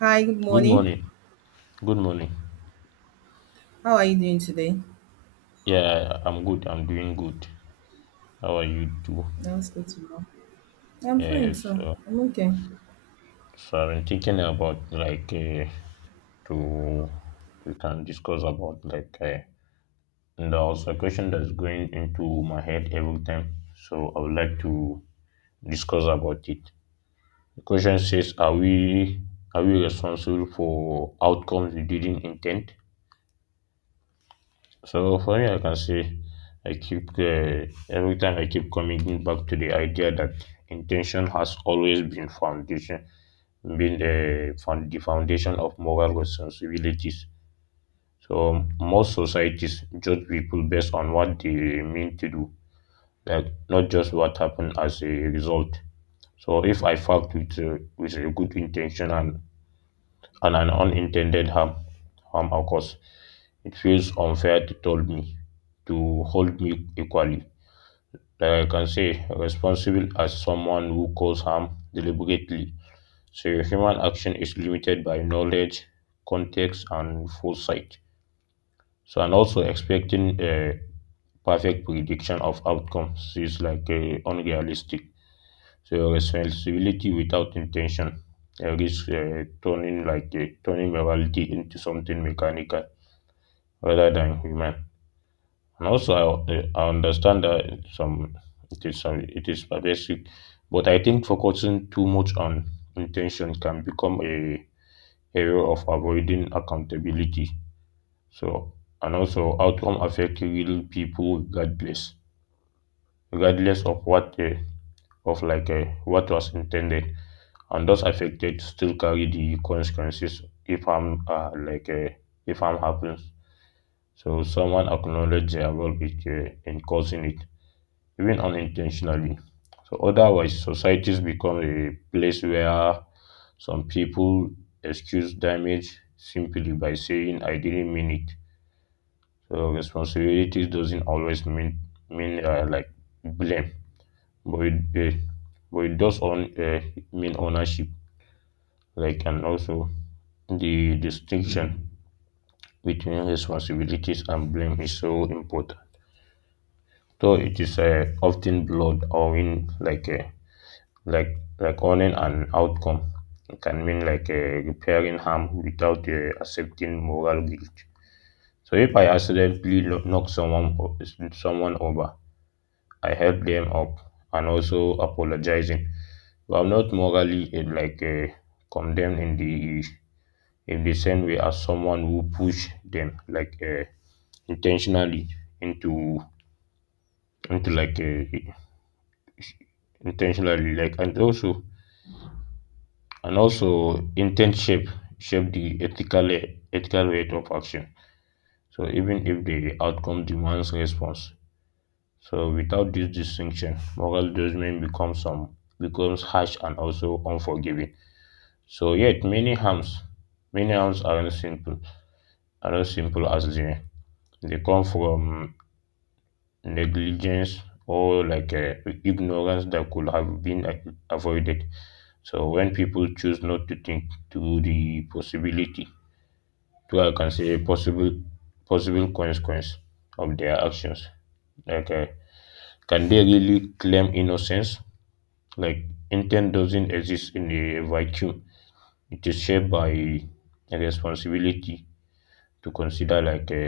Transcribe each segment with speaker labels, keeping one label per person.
Speaker 1: Hi, good
Speaker 2: Good
Speaker 1: morning.
Speaker 2: morning. Good morning.
Speaker 1: How are you doing today?
Speaker 2: Yeah, I'm good. I'm doing good. How are you too?
Speaker 1: That's good to know. Yeah, I'm fine,
Speaker 2: Yes.
Speaker 1: so
Speaker 2: So,
Speaker 1: I'm okay.
Speaker 2: so I've been thinking about to we can discuss about and there's a question that's going into my head every time. So I would like to discuss about it. The question says, are we responsible for outcomes we didn't intend? So for me, I can say I keep every time I keep coming back to the idea that intention has always been been the foundation of moral responsibilities. So most societies judge people based on what they mean to do, like not just what happened as a result. So if I fucked with a good intention and an unintended harm occurs, it feels unfair to told me to hold me equally. Like I can say responsible as someone who caused harm deliberately. So your human action is limited by knowledge, context and foresight. So and also expecting a perfect prediction of outcomes is unrealistic. So your responsibility without intention risks turning turning morality into something mechanical rather than human. And also, I understand that some some it is pervasive, but I think focusing too much on intention can become a area of avoiding accountability. So, and also, outcome affect real people regardless of what of what was intended, and those affected still carry the consequences if harm if harm happens. So, someone acknowledge their role in causing it even unintentionally. So otherwise, societies become a place where some people excuse damage simply by saying, "I didn't mean it." So responsibility doesn't always mean blame, but it, uh, but it does on mean ownership, like and also the distinction between responsibilities and blame is so important. So it is often blurred or in like owning an outcome it can mean repairing harm without accepting moral guilt. So if I accidentally knock someone over, I help them up and also apologizing. But I'm not morally condemned in the same way as someone who push them intentionally into into like intentionally like and also Intent shape the ethical rate of action, so even if the outcome demands response. So without this distinction, moral judgment becomes harsh and also unforgiving. So yet many harms aren't simple as they come from negligence or ignorance that could have been avoided. So when people choose not to think through the possibility, people can see possible consequence of their actions. Like, uh, can they really claim innocence? Like, intent doesn't exist in a vacuum. It is shaped by a responsibility to consider like a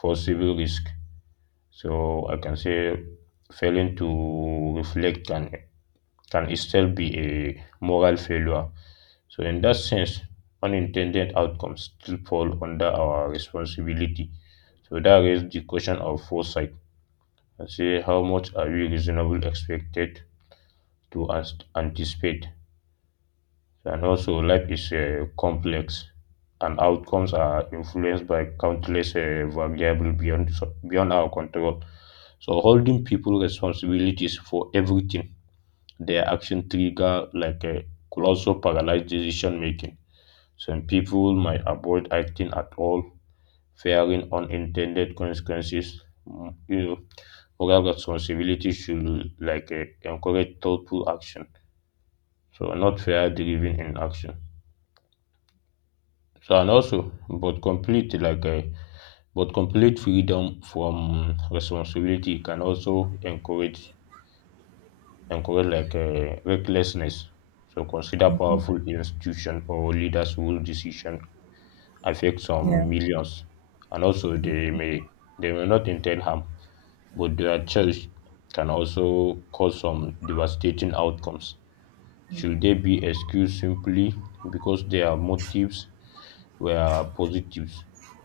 Speaker 2: possible risk. So I can say failing to reflect can itself be a moral failure. So in that sense, unintended outcomes still fall under our responsibility. So that raises the question of foresight and say how much are we reasonably expected to anticipate. So, and also, life is complex and outcomes are influenced by countless variables beyond our control. So, holding people responsibilities for everything their action trigger could also paralyze decision making. Some people might avoid acting at all, fearing unintended consequences. Mm, You know, Moral responsibility should encourage thoughtful action, so not fear driven in action. So and also, but complete freedom from responsibility can also encourage recklessness. So consider powerful institution or leaders whose decision affect some
Speaker 1: Yeah,
Speaker 2: millions, and also they may not intend harm, but their choice can also cause some devastating outcomes. Should they be excused simply because their motives were positives?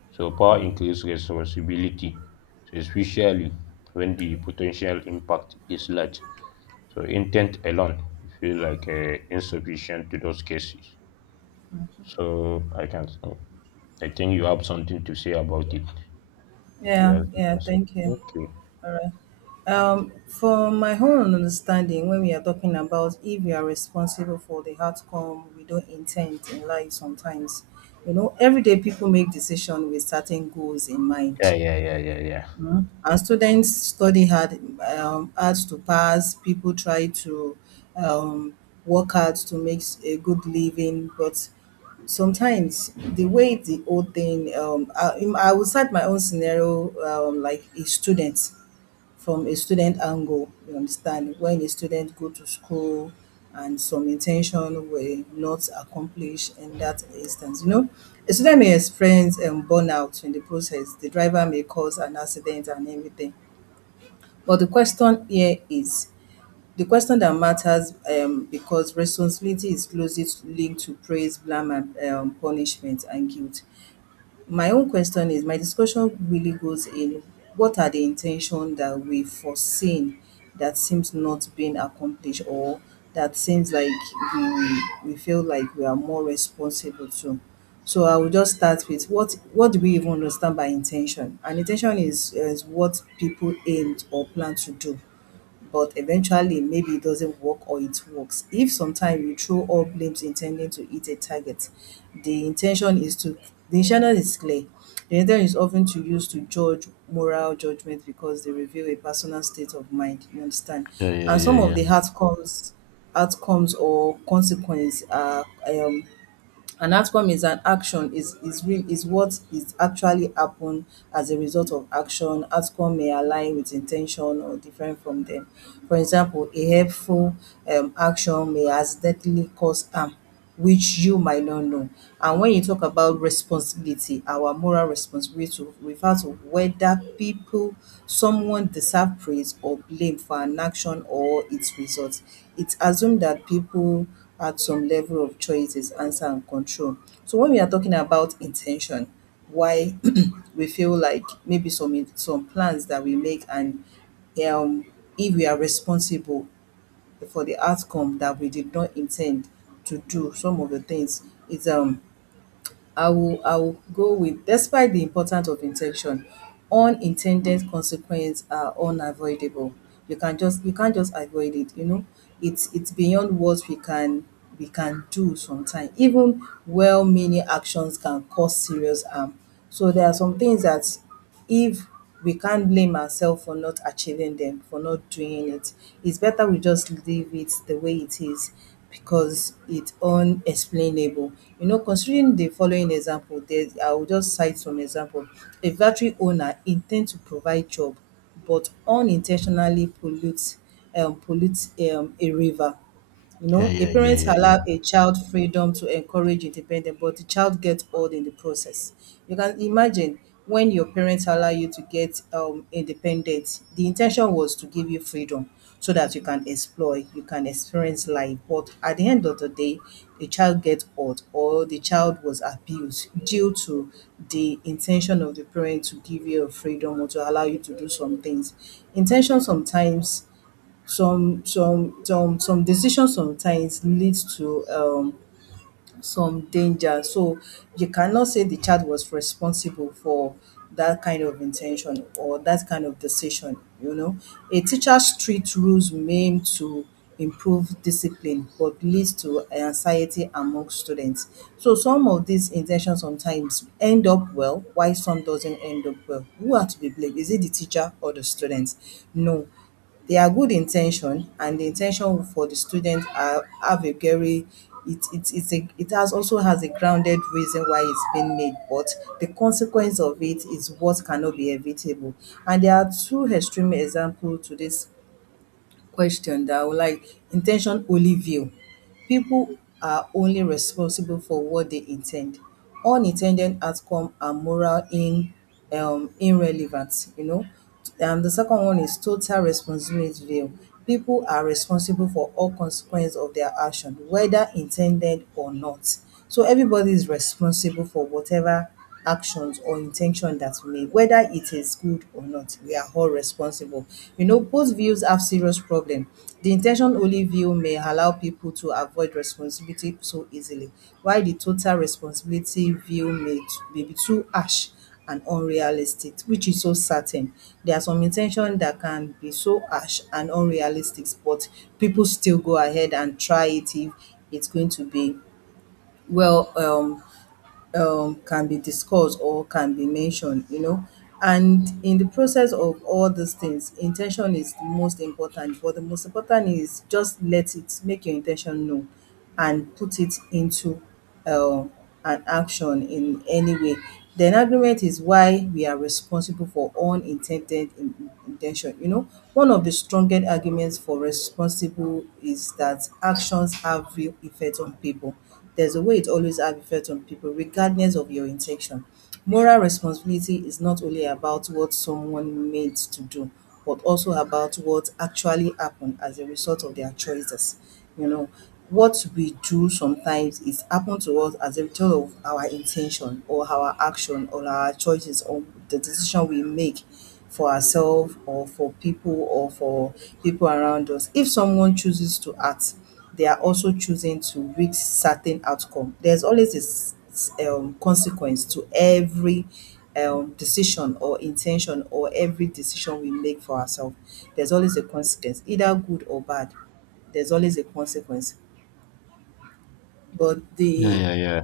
Speaker 2: So power increases responsibility, so especially when the potential impact is large. So intent alone feel insufficient to those cases. So I can, I think you have something to say about it. If you
Speaker 1: yeah,
Speaker 2: have, you
Speaker 1: yeah.
Speaker 2: can say.
Speaker 1: Thank you.
Speaker 2: Okay.
Speaker 1: All right. From my own understanding, when we are talking about if we are responsible for the outcome we don't intend in life, sometimes, you know, everyday people make decisions with certain goals in mind.
Speaker 2: Yeah, yeah, yeah, yeah, yeah.
Speaker 1: Mm. And students study hard, hard to pass. People try to um, work hard to make a good living, but sometimes the way the whole thing, I would cite my own scenario, like a student from a student angle, you understand, when a student go to school and some intention were not accomplished in that instance, you know. A student may experience burnout in the process. The driver may cause an accident and everything. But the question here is the question that matters because responsibility is closely linked to praise, blame, and punishment and guilt. My own question is, my discussion really goes in what are the intention that we foreseen that seems not being accomplished or that seems like we feel like we are more responsible to. So I will just start with what do we even understand by intention? An intention is what people aimed or plan to do but eventually maybe it doesn't work or it works. If sometimes you throw all blames intending to hit a target, the intention is to the intention is clear. The intention is often to use to judge moral judgment because they reveal a personal state of mind. You understand?
Speaker 2: Yeah, yeah,
Speaker 1: And
Speaker 2: yeah,
Speaker 1: some of
Speaker 2: yeah.
Speaker 1: the outcomes or consequences are an outcome is an action is real is what is actually happen as a result of action. Outcome may align with in ten tion or different from dem. For example, a helpful action may accidentally cause harm which you might not know. And when you talk about responsibility, our moral responsibility to refer to whether people someone deserve praise or blame for an action or its result. It assume that people add some level of choices, answer and control. So when we are talking about intention, why we feel like maybe some plans that we make and um if we are responsible for the outcome that we did not intend to do, some of the things is I will go with despite the importance of intention, unintended consequences are unavoidable. You can't just avoid it, you know. It's beyond what we can do sometimes. Even well meaning actions can cause serious harm. So there are some things that if we can't blame ourselves for not achieving them, for not doing it. It's better we just leave it the way it is because it's unexplainable. You know, considering the following example, I will just cite some example. A factory owner intends to provide job but unintentionally pollutes a river. You
Speaker 2: Yeah,
Speaker 1: know, a
Speaker 2: yeah, yeah,
Speaker 1: parent
Speaker 2: yeah, yeah.
Speaker 1: allow a child freedom to encourage independence, but the child gets old in the process. You can imagine when your parents allow you to get independent, the intention was to give you freedom so that you can explore, you can experience life. But at the end of the day, the child gets old or the child was abused due to the intention of the parent to give you a freedom or to allow you to do some things. Intention sometimes some decisions sometimes leads to some danger. So you cannot say the child was responsible for that kind of intention or that kind of decision, you know. A teacher's strict rules may aim to improve discipline but leads to anxiety among students. So some of these intentions sometimes end up well while some doesn't end up well. Who are to be blamed? Is it the teacher or the students? No. There are good intention and the intention for the student are have a very it has also has a grounded reason why it's being made but the consequence of it is what cannot be evitable, and there are two extreme example to this question that I would like intention only view. People are only responsible for what they intend. Unintended outcome are moral in irrelevant, you know. And the second one is total responsibility view. People are responsible for all consequences of their action, whether intended or not. So everybody is responsible for whatever actions or intention that we make, whether it is good or not, we are all responsible. You know, both views have serious problem. The intention only view may allow people to avoid responsibility so easily, while the total responsibility view may be too harsh and unrealistic, which is so certain. There are some intention that can be so harsh and unrealistic, but people still go ahead and try it if it's going to be well can be discussed or can be mentioned, you know. And in the process of all these things, intention is the most important. But the most important is just let it make your intention known and put it into uh, an action in any way. Then agreement is why we are responsible for intention. You know, one of the strongest arguments for responsible is that actions have real effect on people. There's a way it always have effect on people, regardless of your intention. Moral responsibility is not only about what someone made to do, but also about what actually happened as a result of their choices. You know, what we do sometimes is happen to us as a result of our intention or our action or our choices or the decision we make for ourselves or for people around us. If someone chooses to act, they are also choosing to reach certain outcome. There's always this consequence to every decision or intention or every decision we make for ourselves. There's always a consequence, either good or bad. There's always a consequence. But
Speaker 2: Yeah,
Speaker 1: the
Speaker 2: yeah, yeah.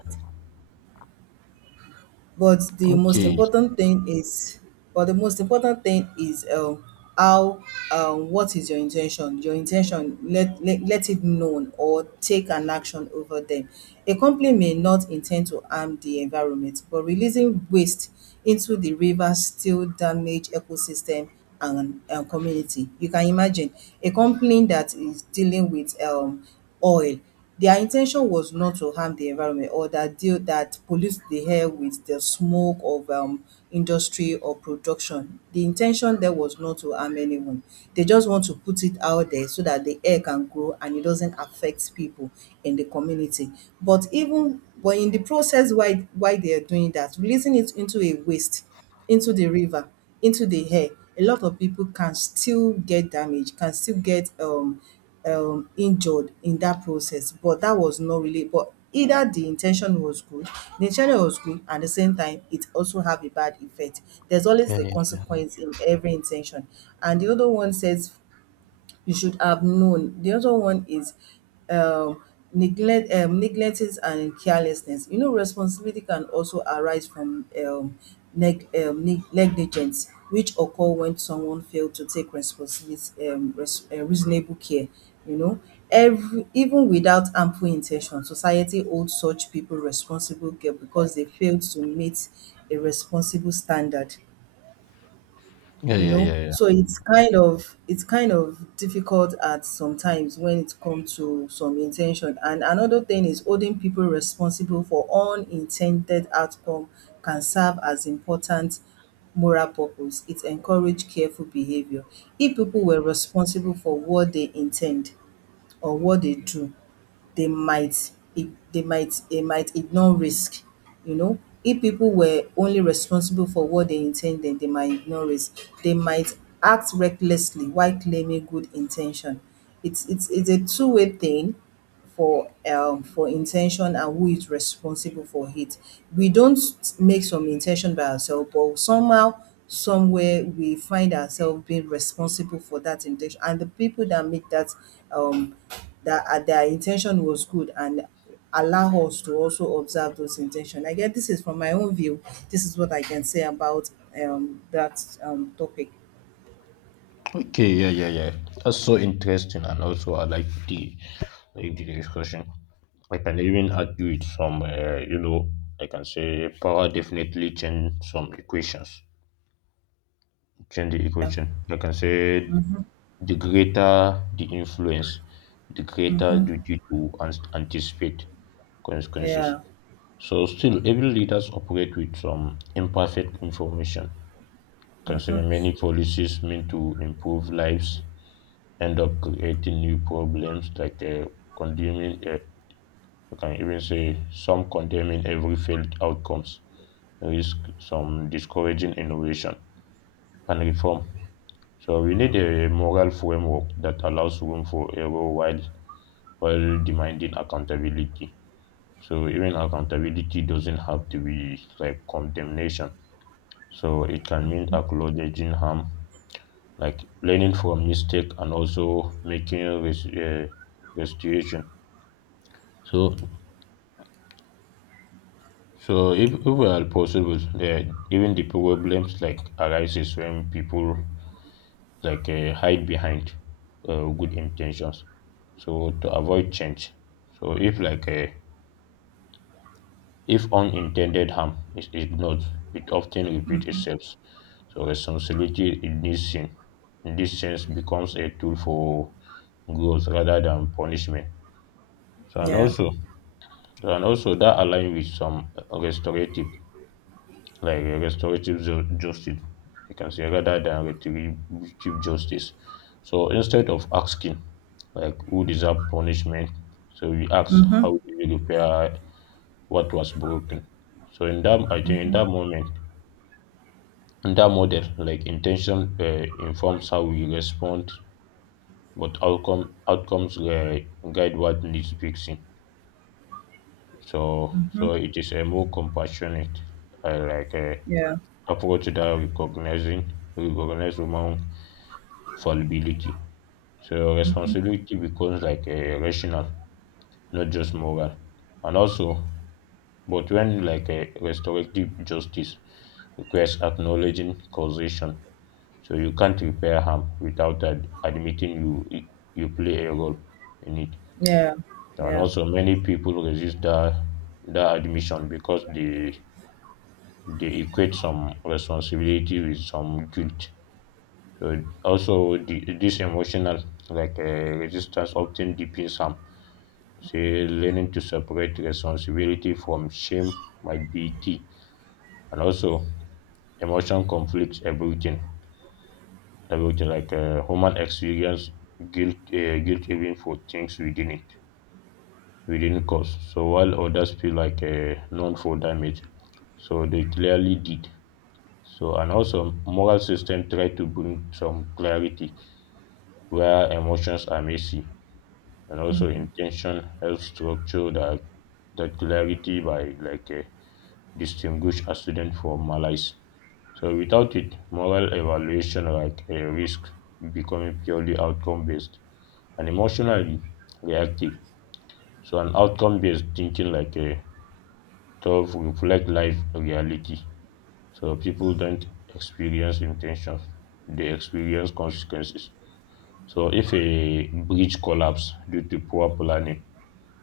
Speaker 1: but the most
Speaker 2: Okay.
Speaker 1: important thing is but the most important thing is how what is your intention. Your intention let it known or take an action over them. A company may not intend to harm the environment but releasing waste into the river still damage ecosystem and community. You can imagine a company that is dealing with oil. Their intention was not to harm the environment or that deal that pollute the air with the smoke of industry or production. The intention there was not to harm anyone. They just want to put it out there so that the air can grow and it doesn't affect people in the community. But even but in the process why they are doing that, releasing it into a waste into the river, into the air, a lot of people can still get damaged, can still get injured in that process. But that was not really, but either the intention was good, the intention was good, and at the same time, it also have a bad effect. There's always
Speaker 2: Yeah,
Speaker 1: the
Speaker 2: yeah, yeah.
Speaker 1: consequence in every intention. And the other one says you should have known. The other one is um, neglect, negligence and carelessness. You know, responsibility can also arise from negligence, which occur when someone failed to take responsibility, reasonable care. You know, every even without ample intention, society holds such people responsible care because they failed to meet a responsible standard.
Speaker 2: Yeah,
Speaker 1: You
Speaker 2: yeah,
Speaker 1: know,
Speaker 2: yeah.
Speaker 1: so it's kind of difficult at sometimes when it comes to some intention, and another thing is holding people responsible for unintended outcome can serve as important moral purpose. It encourage careful behavior. If people were responsible for what they intend or what they do, they might it, they might ignore risk. You know, if people were only responsible for what they intended, they might ignore risk, they might act recklessly while claiming good intention. It's a two-way thing for intention and who is responsible for it. We don't make some intention by ourselves, but somehow, somewhere, we find ourselves being responsible for that intention. And the people that make that um their intention was good and allow us to also observe those intention. I guess this is from my own view. This is what I can say about that topic.
Speaker 2: Okay, yeah, yeah, yeah. That's so interesting, and also I like the discussion. I can even argue with some, I can say power definitely change the equation. I can say the greater the influence, the greater duty to anticipate consequences.
Speaker 1: Yeah,
Speaker 2: So still, every leaders operate with some imperfect information. I can say many policies meant to improve lives end up creating new problems condemning, uh, I can even say some condemning every failed outcomes, risk some discouraging innovation and reform. So we need a moral framework that allows room for error while demanding accountability. So even accountability doesn't have to be like condemnation. So it can mean acknowledging harm, like learning from mistake and also making restitution. So if at possible, yeah, even the problems like arises when people hide behind good intentions, so to avoid change. So if unintended harm is ignored, it often repeats itself. So responsibility in this sense becomes a tool for growth rather than punishment. So and
Speaker 1: yeah,
Speaker 2: also so and also that align with some restorative like a restorative justice. You can say rather than retributive justice. So instead of asking like who deserve punishment, so we ask
Speaker 1: mm-hmm.
Speaker 2: how do you repair what was broken. So in that I think in that model, like intention informs how we respond, but outcomes guide what needs fixing. So so it is a more compassionate, uh, like uh,
Speaker 1: yeah,
Speaker 2: approach that recognizing recognize human solubility. So responsibility becomes like a rational, not just moral. And also, but when like a restorative justice requires acknowledging causation, so you can't repair harm without admitting you play a role in it.
Speaker 1: yeah,
Speaker 2: And
Speaker 1: yeah,
Speaker 2: also, many people resist that that admission because they equate some responsibility with some guilt. So also this emotional like uh, resistance often deepens harm. Say learning to separate responsibility from shame might be key, and also emotion conflicts everything. Everything human experience guilt even for things we didn't cause. So while others feel known for damage, so they clearly did. So and also moral system try to bring some clarity where emotions are messy, and also intention helps structure the clarity by distinguish accident from malice. So without it, moral evaluation like a risk becoming purely outcome based and emotionally reactive. So an outcome based thinking like a thought reflect life reality. So people don't experience intentions; they experience consequences. So if a bridge collapse due to poor planning,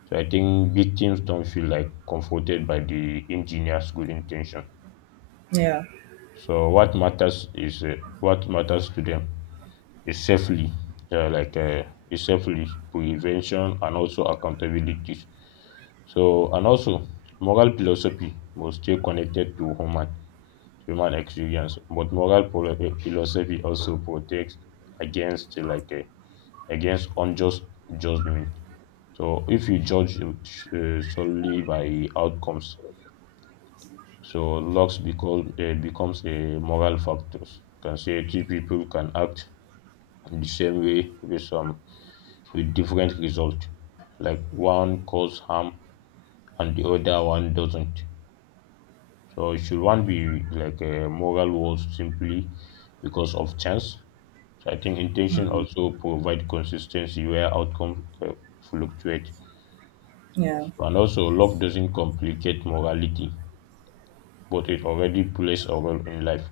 Speaker 2: so I think victims don't feel like comforted by the engineer's good intention.
Speaker 1: yeah,
Speaker 2: So what matters to them is safely, like is safely prevention and also accountability. So and also moral philosophy must stay connected to human experience, but moral philosophy also protects against against unjust judgment. So if you judge solely by outcomes, so looks because becomes a moral factor. You can say two people can act in the same way with some with different result. Like one cause harm and the other one doesn't. So it should one be like a moral was simply because of chance. So I think intention also provide consistency where outcomes fluctuate.
Speaker 1: yeah.
Speaker 2: And also luck doesn't complicate morality but it already plays a role in life.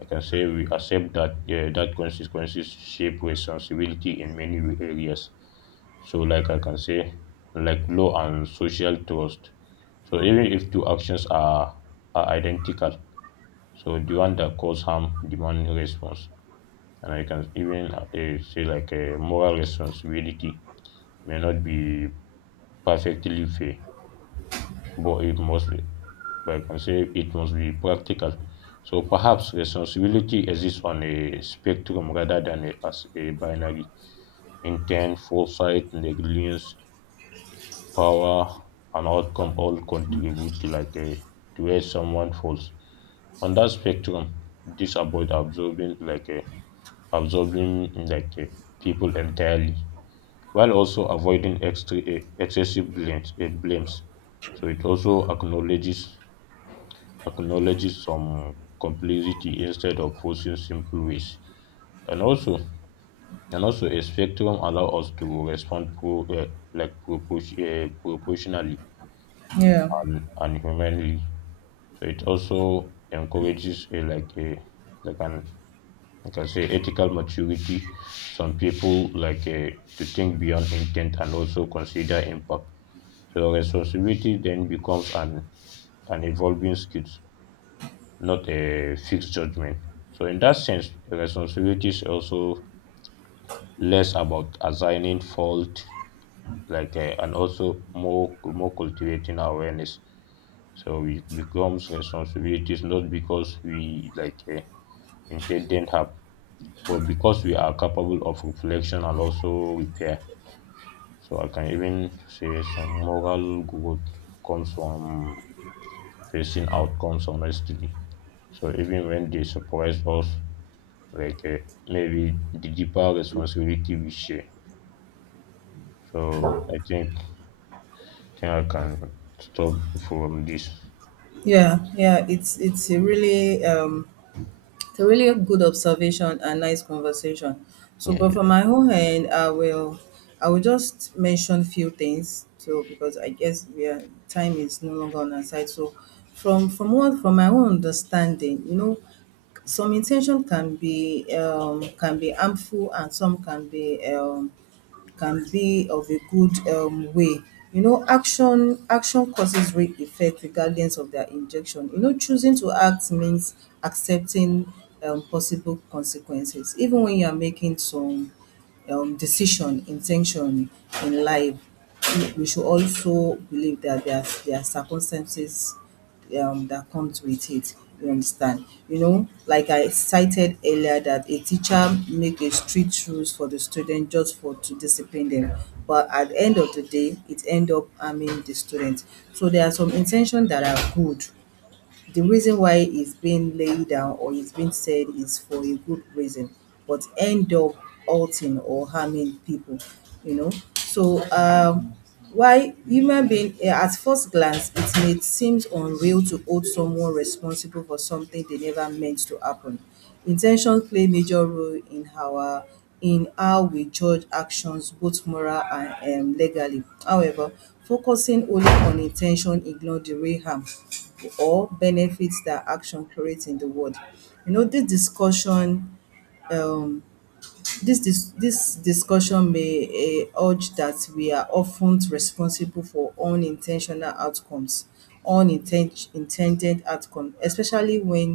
Speaker 2: I can say we accept that consequences shape responsibility in many areas. So, like I can say, like law and social trust. So even if two actions are identical, so the one that cause harm demand response, and I can even say like a moral responsibility may not be perfectly fair, but it must be, but I can say it must be practical. So perhaps responsibility exists on a spectrum rather than as a binary. Intent, foresight, negligence, power, and outcome all contribute to like a to where someone falls. On that spectrum, this about absorbing like a people entirely, while also avoiding excessive blames. So it also acknowledges some complexity instead of posing simple ways. And also, and also a spectrum allows us to respond like proportion, proportionally
Speaker 1: Yeah,
Speaker 2: and humanly. So it also encourages a like an like I can say ethical maturity. Some people to think beyond intent and also consider impact. So responsibility then becomes an evolving skill, not a fixed judgment. So, in that sense, the responsibility is also less about assigning fault, and also more cultivating awareness. So, it becomes responsibilities not because we intended have, but because we are capable of reflection and also repair. So, I can even say some moral growth comes from facing outcomes honestly. So, even when they surprise us, like uh, maybe the deeper responsibility we share. So I think I can stop from this.
Speaker 1: yeah. It's a really good observation and nice conversation. So,
Speaker 2: Yeah,
Speaker 1: but for
Speaker 2: yeah,
Speaker 1: my own end, I will just mention few things. So, because I guess we are, time is no longer on our side. So, from what from my own understanding, you know, some intention can be harmful and some can be of a good way. You know, action causes real effect regardless of their injection. You know, choosing to act means accepting possible consequences, even when you are making some decision, intention in life, we should also believe that there are circumstances that comes with it. You understand? You know, like I cited earlier, that a teacher make a strict rules for the student just for to discipline them, but at the end of the day, it end up harming the student. So there are some intention that are good, the reason why it's being laid down or it's being said is for a good reason, but end up hurting or harming people, you know. So why human being at first glance it may seem unreal to hold someone responsible for something they never meant to happen. In ten tions play major role in our in how we judge actions both moral and legally. However, focusing only on in ten tion ignore the real harm or benefits that action create in the world. You know, discussion, um this discussion may urge that we are often responsible for unintentional outcomes, intended outcomes, especially when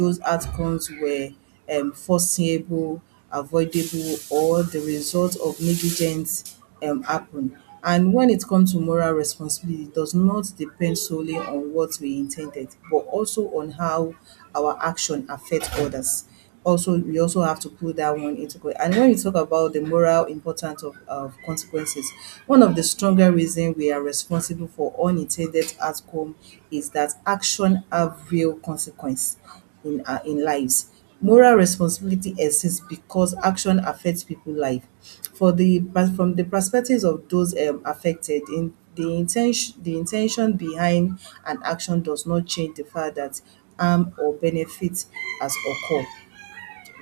Speaker 1: those outcomes were foreseeable, avoidable, or the result of negligence happen. And when it comes to moral responsibility, it does not depend solely on what we intended, but also on how our action affect others, also we also have to put that one into play. And when you talk about the moral importance of consequences, one of the stronger reasons we are responsible for unintended outcome is that action have real consequence in our in lives. Moral responsibility exists because action affects people life. For the but from the perspectives of those affected, in the intention behind an action does not change the fact that harm or benefit has occurred.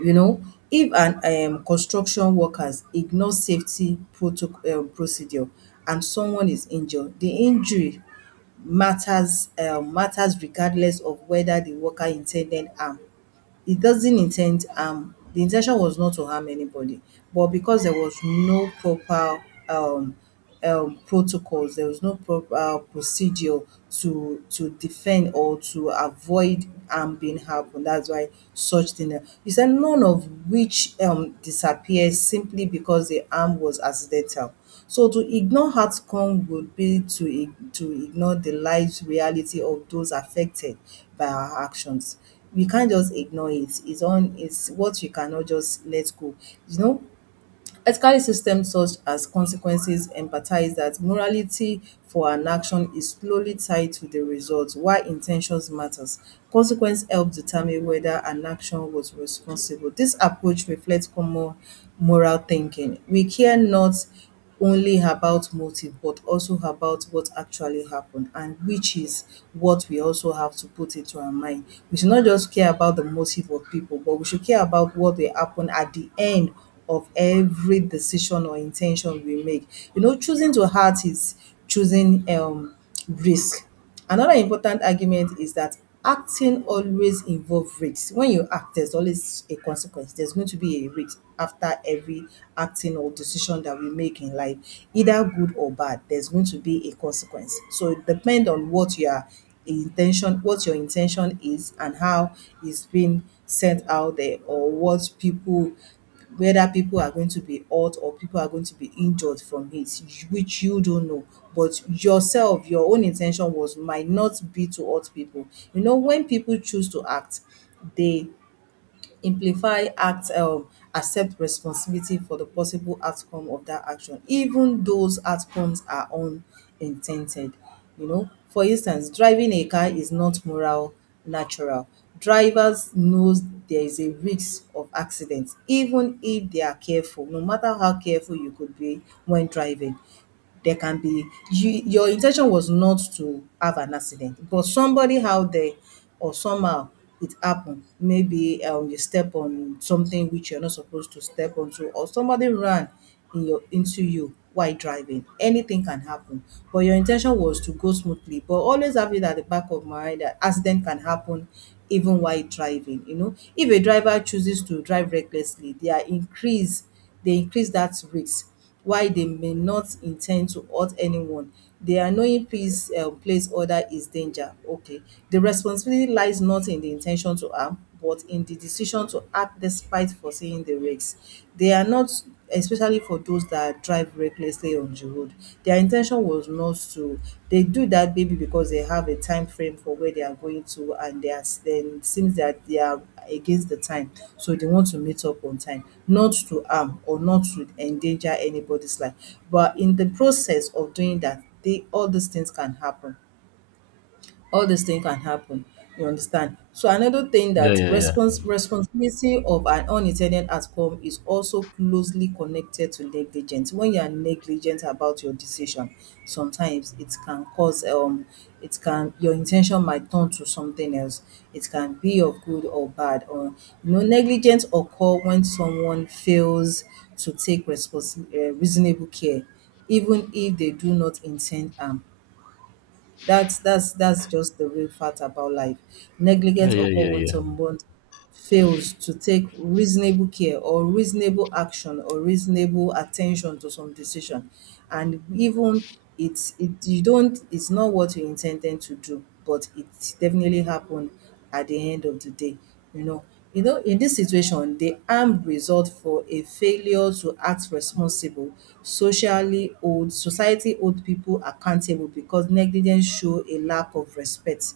Speaker 1: You know, if an construction workers ignore safety protoc procedure and someone is injured, the injury matters, matters regardless of whether the worker in ten ded harm, it doesn't intend harm. The intention was not to harm anybody, but because there was no proper um, protocols, there was no proper procedure to defend or to avoid harm being happened. That's why such thing. He said none of which disappears simply because the harm was accidental. So to ignore outcome would be to to ignore the life reality of those affected by our actions. We can't just ignore it. It's what we cannot just let go. You know, ethical systems such as consequences empathize that morality for an action is slowly tied to the result while intentions matters. Consequence help determine whether an action was responsible. This approach reflects common moral thinking. We care not only about motive but also about what actually happened, and which is what we also have to put into our mind. We should not just care about the motive of people, but we should care about what will happen at the end of every decision or intention we make. You know, choosing to hurt is choosing risk. Another important argument is that acting always involve risk. When you act, there's always a consequence. There's going to be a risk after every acting or decision that we make in life, either good or bad. There's going to be a consequence. So it depends on what your intention is, and how it's being sent out there, or what people, whether people are going to be hurt or people are going to be injured from it, which you don't know. But yourself, your own intention was might not be to hurt people. You know, when people choose to act they Simplify, act, accept responsibility for the possible outcome of that action, even those outcomes are unintended. You know, for instance, driving a car is not moral natural. Drivers knows there is a risk of accident even if they are careful, no matter how careful you could be when driving there can be, you, your intention was not to have an accident but somebody out there or somehow it happened, maybe you step on something which you're not supposed to step onto or somebody ran in your into you while driving, anything can happen. But your intention was to go smoothly, but always have it at the back of mind that accident can happen even while driving. You know, if a driver chooses to drive recklessly they are increase, they increase that risk. While they may not intend to hurt anyone, the annoying peace place order is danger. Okay. The responsibility lies not in the intention to harm, but in the decision to act despite foreseeing the risk. They are not, especially for those that drive recklessly on the road. Their in ten Intention was not to, they do that maybe because they have a time frame for where they are going to and then it seems that they are against the time, so they want to meet up on time, not to harm or not to endanger anybody's life, but in the process of doing that they all these things can happen, all these things can happen. You understand? So another thing
Speaker 2: yeah,
Speaker 1: that
Speaker 2: yeah, yeah,
Speaker 1: responsibility of an unintended outcome is also closely connected to negligence. When you are negligent about your decision sometimes it can cause it can, your intention might turn to something else, it can be of good or bad. Or you know, negligence occur when someone fails to take responsi reasonable care even if they do not intend harm. That's just the real fact about life.
Speaker 2: yeah,
Speaker 1: Negligence
Speaker 2: yeah,
Speaker 1: occur
Speaker 2: yeah,
Speaker 1: when
Speaker 2: yeah,
Speaker 1: someone fails to take reasonable care or reasonable action or reasonable attention to some decision. And even it's it you don't, it's not what you intended to do, but it definitely happened at the end of the day, you know. You know, in dis situation, the harm result for a failure to act responsible, socially hold society hold pipu accountable because negligence show a lack of respect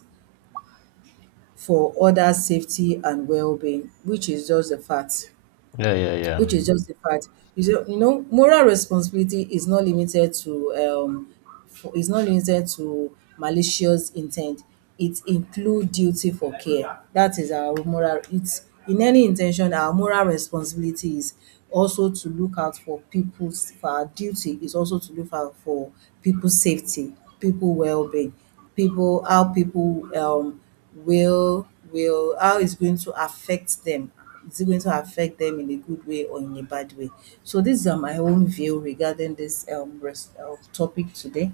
Speaker 1: for others safety and wellbeing, which is just a fact.
Speaker 2: yeah, yeah, yeah, yeah,
Speaker 1: Which is just a fact. You see, you know, moral responsibility is not limited to for is not limited to malicious intent. It include duty for care. That is our moral, it's in any in ten tion, our moral responsibility is also to look out for people's, for our duty is also to look out for people's safety, people wellbeing, people how people will how it's going to affect them, is it going to affect them in a good way or in a bad way. So these are my own view regarding this topic today.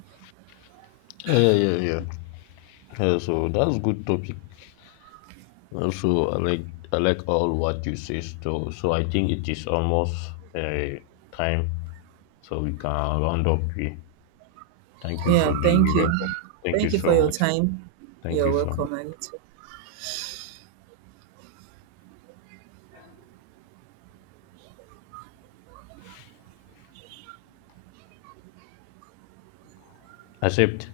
Speaker 2: yeah. Yeah. Yeah, so that's good topic. Also, I like all what you say. So, so I think it is almost uh, time, so we can round up here. Thank you
Speaker 1: Yeah,
Speaker 2: for
Speaker 1: thank
Speaker 2: the
Speaker 1: you.
Speaker 2: record. Thank you
Speaker 1: Thank you for
Speaker 2: so
Speaker 1: your
Speaker 2: much.
Speaker 1: time.
Speaker 2: Thank
Speaker 1: You're
Speaker 2: you so much.
Speaker 1: welcome, Anita.
Speaker 2: Accept.